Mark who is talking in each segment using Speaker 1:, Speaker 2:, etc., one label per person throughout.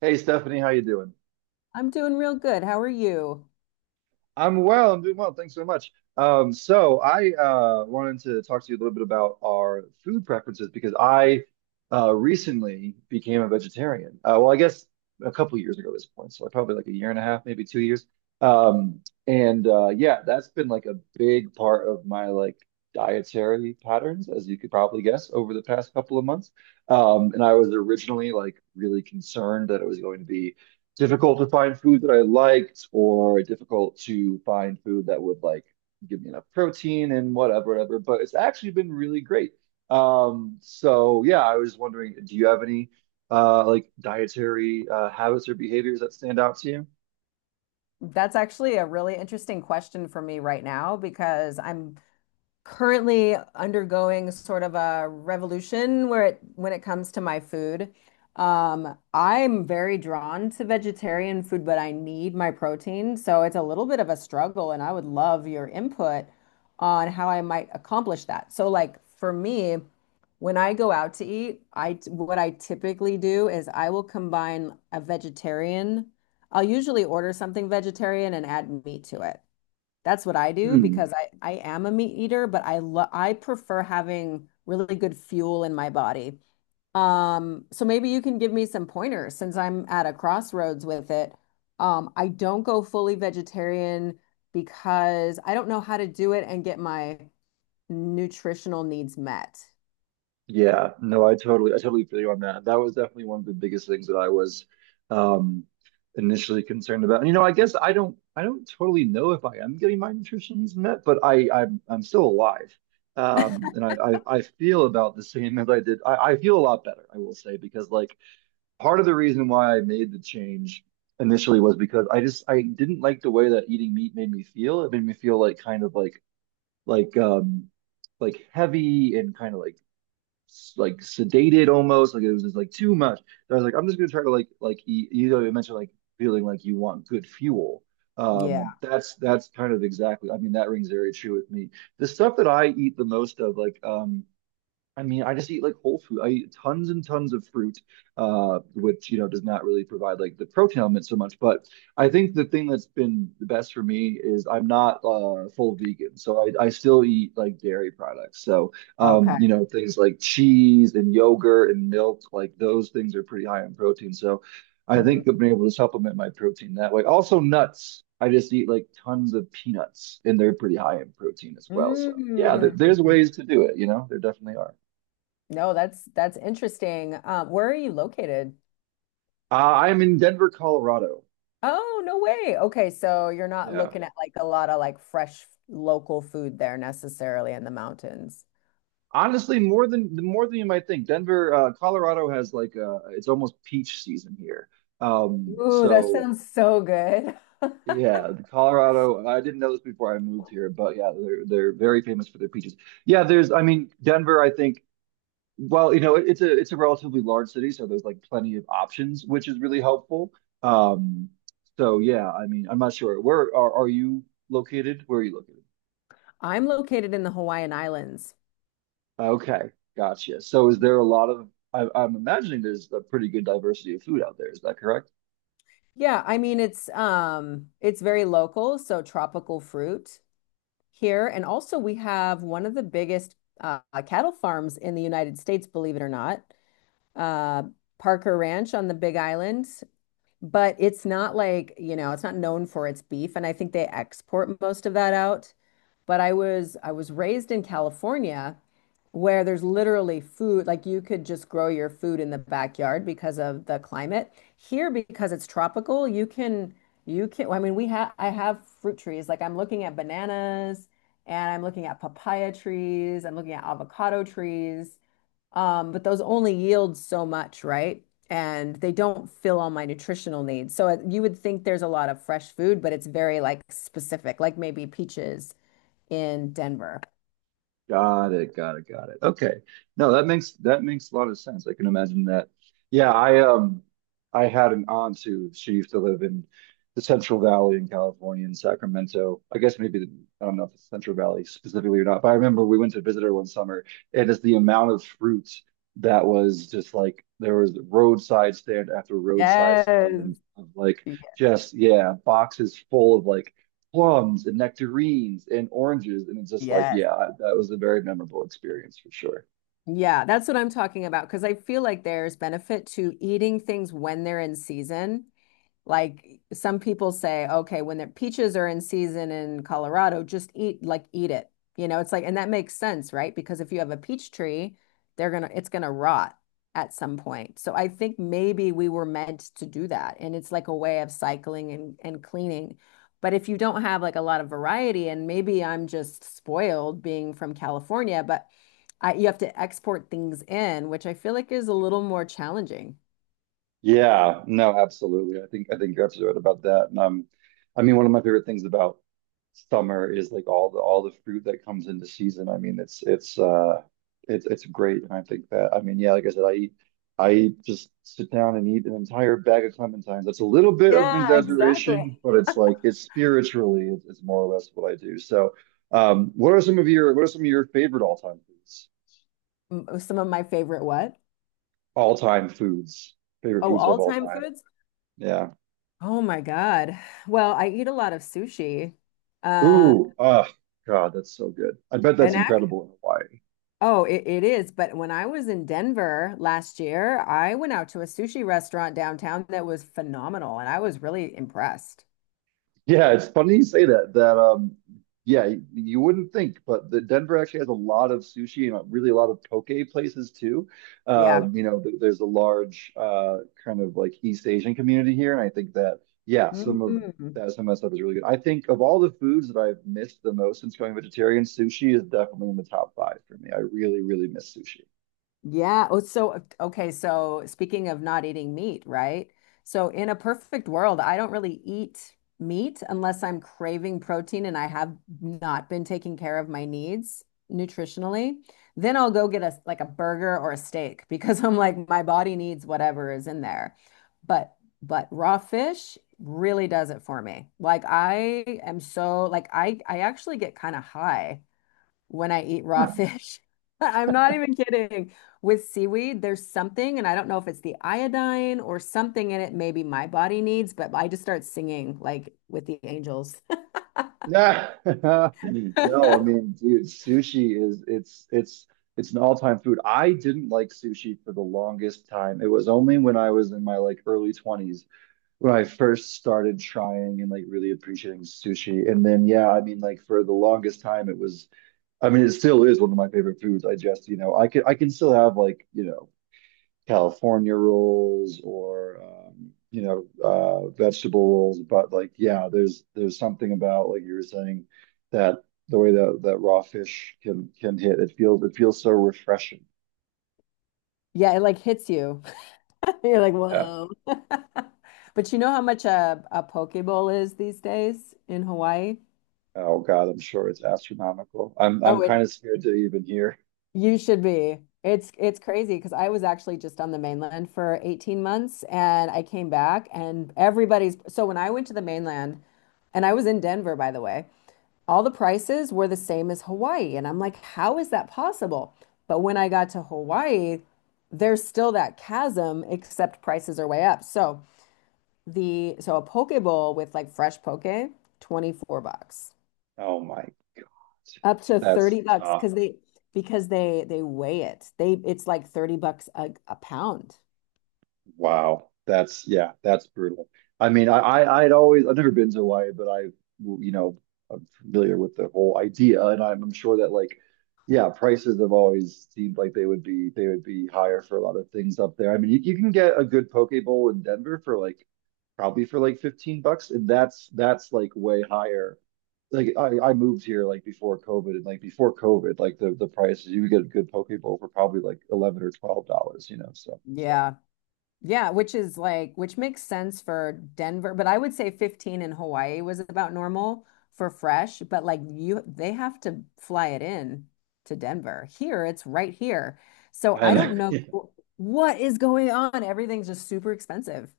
Speaker 1: Hey Stephanie, how you doing?
Speaker 2: I'm doing real good. How are you?
Speaker 1: I'm well. I'm doing well. Thanks so much. So I wanted to talk to you a little bit about our food preferences because I recently became a vegetarian. Well, I guess a couple years ago at this point, so probably like a year and a half, maybe 2 years. Um, and Yeah, that's been like a big part of my like dietary patterns, as you could probably guess, over the past couple of months. And I was originally like really concerned that it was going to be difficult to find food that I liked, or difficult to find food that would like give me enough protein and whatever, whatever. But it's actually been really great. So yeah, I was just wondering, do you have any like dietary habits or behaviors that stand out to
Speaker 2: That's actually a really interesting question for me right now because I'm currently undergoing sort of a revolution where it when it comes to my food. I'm very drawn to vegetarian food, but I need my protein, so it's a little bit of a struggle, and I would love your input on how I might accomplish that. So, like for me. When I go out to eat, I what I typically do is I will combine a vegetarian. I'll usually order something vegetarian and add meat to it. That's what I do
Speaker 1: you?
Speaker 2: because I am a meat eater, but I prefer having really good fuel in my body. So maybe you can give me some pointers since I'm at a crossroads with it. I don't go fully vegetarian because I don't know how to do it and get my nutritional needs met.
Speaker 1: Yeah, no, I totally feel you on that. That was definitely one of the biggest things that I was um, initially concerned about. And, you know, I don't totally know if I am getting my nutrition needs met, but I'm still alive, um, and I, I feel about the same as I did. I feel a lot better, I will say, because like part of the reason why I made the change initially was because I didn't like the way that eating meat made me feel. It made me feel like kind of like, um, like heavy and kind of like sedated, almost like it was just like too much. So I was like, I'm just gonna try to like eat, you know, you mentioned like feeling like you want good fuel.
Speaker 2: Yeah.
Speaker 1: That's kind of exactly, I mean, that rings very true with me. The stuff that I eat the most of, like, I mean, I just eat like whole food. I eat tons and tons of fruit, which, you know, does not really provide like the protein element so much. But I think the thing that's been the best for me is I'm not full vegan. So I still eat like dairy products. So,
Speaker 2: Okay.
Speaker 1: you know, things like cheese and yogurt and milk, like those things are pretty high in protein. So I
Speaker 2: Mhm.
Speaker 1: think I've been able to supplement my protein that way. Also, nuts. I just eat like tons of peanuts, and they're pretty high in protein as well. So, yeah, th
Speaker 2: Mm.
Speaker 1: there's ways to do it, you know, there definitely are.
Speaker 2: No, that's interesting. Where are you located?
Speaker 1: I'm in Denver, Colorado.
Speaker 2: Oh, no way. Okay, so you're not
Speaker 1: Yeah.
Speaker 2: looking at like a lot of like fresh local food there necessarily in the mountains.
Speaker 1: Honestly, more than you might think. Denver, Colorado has like it's almost peach season here.
Speaker 2: Ooh, that
Speaker 1: So
Speaker 2: sounds so good.
Speaker 1: yeah, the Colorado, I didn't know this before I moved here, but yeah, they're very famous for their peaches. Yeah, there's I mean, Denver, I think, well, you know, it's a relatively large city, so there's like plenty of options, which is really helpful. Um, so yeah, I mean, I'm not sure. Are you located? Where are you located?
Speaker 2: I'm located in the Hawaiian Islands.
Speaker 1: Okay, gotcha. So is there a lot of I'm imagining there's a pretty good diversity of food out there. Is that correct?
Speaker 2: Yeah, I mean it's very local, so tropical fruit here, and also we have one of the biggest uh, cattle farms in the United States, believe it or not. uh, Parker Ranch on the Big Island, but it's not like, you know, it's not known for its beef, and I think they export most of that out. But I was raised in California where there's literally food, like you could just grow your food in the backyard because of the climate. Here, because it's tropical, you can I have fruit trees. Like I'm looking at bananas and I'm looking at papaya trees, I'm looking at avocado trees. But those only yield so much, right? And they don't fill all my nutritional needs. You would think there's a lot of fresh food, but it's very like specific, like maybe peaches in Denver.
Speaker 1: Got it, got it, got it. Okay. No, that makes a lot of sense. I can imagine that. Yeah, I had an aunt who she used to live in the Central Valley in California in Sacramento. I guess I don't know if it's Central Valley specifically or not, but I remember we went to visit her one summer and it's the amount of fruit that was just like there was roadside stand after roadside stand,
Speaker 2: Yes.
Speaker 1: and of like
Speaker 2: Y-
Speaker 1: just yeah, boxes full of like plums and nectarines and oranges. And it's just like,
Speaker 2: Yes.
Speaker 1: yeah, that was a very memorable experience for sure.
Speaker 2: Yeah, that's what I'm talking about because I feel like there's benefit to eating things when they're in season. Like some people say, okay, when the peaches are in season in Colorado, just eat it. You know, it's like, and that makes sense, right? Because if you have a peach tree, they're gonna it's gonna rot at some point. So I think maybe we were meant to do that. And it's like a way of cycling and cleaning. But if you don't have like a lot of variety, and maybe I'm just spoiled being from California, but you have to export things in, which I feel like is a little more challenging.
Speaker 1: Yeah, no, absolutely. I think you're absolutely right about that. And I mean, one of my favorite things about summer is like all the fruit that comes into season. I mean, it's it's great. And I think that I mean, yeah, like I said, just sit down and eat an entire bag of clementines. That's a little bit of an
Speaker 2: Yeah, exactly.
Speaker 1: exaggeration, but it's like it's spiritually it's more or less what I do. So, what are some of your favorite all-time foods?
Speaker 2: Some of my favorite what?
Speaker 1: All-time foods, favorite
Speaker 2: Oh,
Speaker 1: foods of all
Speaker 2: all-time
Speaker 1: time.
Speaker 2: foods?
Speaker 1: Yeah.
Speaker 2: Oh my God. Well, I eat a lot of sushi. Uh,
Speaker 1: Ooh, ah, God, that's so good. I bet that's
Speaker 2: and act
Speaker 1: incredible in Hawaii.
Speaker 2: Oh, it is. But when I was in Denver last year, I went out to a sushi restaurant downtown that was phenomenal, and I was really impressed.
Speaker 1: Yeah, it's funny you say that. That yeah, you wouldn't think, but the Denver actually has a lot of sushi and really a lot of poke places too.
Speaker 2: Yeah.
Speaker 1: You know, th there's a large kind of like East Asian community here, and I think that yeah,
Speaker 2: Mhm.
Speaker 1: some of that stuff is really good. I think of all the foods that I've missed the most since going vegetarian, sushi is definitely in the top five for me. I really, really miss sushi.
Speaker 2: Yeah. Oh, so okay. So speaking of not eating meat, right? So in a perfect world, I don't really eat meat unless I'm craving protein and I have not been taking care of my needs nutritionally. Then I'll go get a like a burger or a steak because I'm like my body needs whatever is in there. But raw fish really does it for me. Like I am so like I actually get kind of high when I eat raw fish. I'm not even kidding. With seaweed, there's something, and I don't know if it's the iodine or something in it, maybe my body needs, but I just start singing like with the angels.
Speaker 1: Yeah. No, I mean, dude, sushi is it's an all-time food. I didn't like sushi for the longest time. It was only when I was in my like early 20s when I first started trying and like really appreciating sushi. And then yeah, I mean like for the longest time it was I mean it still is one of my favorite foods. You know, I can still have like, you know, California rolls or you know vegetable rolls, but like yeah, there's something about like you were saying that the way that raw fish can hit. It feels so refreshing.
Speaker 2: Yeah, it like hits you. You're like,
Speaker 1: Yeah.
Speaker 2: whoa. But you know how much a poke bowl is these days in Hawaii?
Speaker 1: Oh God, I'm sure it's astronomical. I'm
Speaker 2: Oh, it
Speaker 1: kind of scared to even hear.
Speaker 2: You should be. It's crazy because I was actually just on the mainland for 18 months and I came back and everybody's so when I went to the mainland and I was in Denver, by the way, all the prices were the same as Hawaii and I'm like, how is that possible? But when I got to Hawaii, there's still that chasm except prices are way up. So a poke bowl with like fresh poke, 24 bucks.
Speaker 1: Oh my God,
Speaker 2: Up to
Speaker 1: that's
Speaker 2: 30 bucks
Speaker 1: tough.
Speaker 2: because they weigh it. They It's like 30 bucks a pound.
Speaker 1: Wow, that's yeah, that's brutal. I mean, I'd always I've never been to Hawaii, but I you know I'm familiar with the whole idea, and I'm sure that like yeah, prices have always seemed like they would be higher for a lot of things up there. I mean, you can get a good poke bowl in Denver for like probably for like $15, and that's like way higher. Like I moved here like before COVID, and like before COVID, like the prices you could get a good poke bowl for probably like 11 or $12, you know, so.
Speaker 2: Yeah. Yeah, which is like, which makes sense for Denver, but I would say 15 in Hawaii was about normal for fresh, but like you, they have to fly it in to Denver. Here, it's right here. So I don't
Speaker 1: And
Speaker 2: know what is going on. Everything's just super expensive.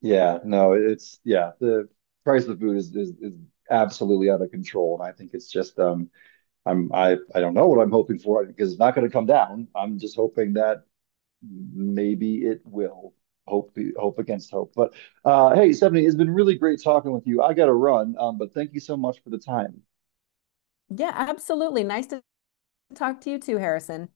Speaker 1: Yeah, no, it's yeah, the price of food is absolutely out of control, and I think it's just I don't know what I'm hoping for because it's not going to come down. I'm just hoping that maybe it will. Hope against hope. But hey, Stephanie, it's been really great talking with you. I got to run, but thank you so much for the time.
Speaker 2: Yeah, absolutely. Nice to talk to you too, Harrison.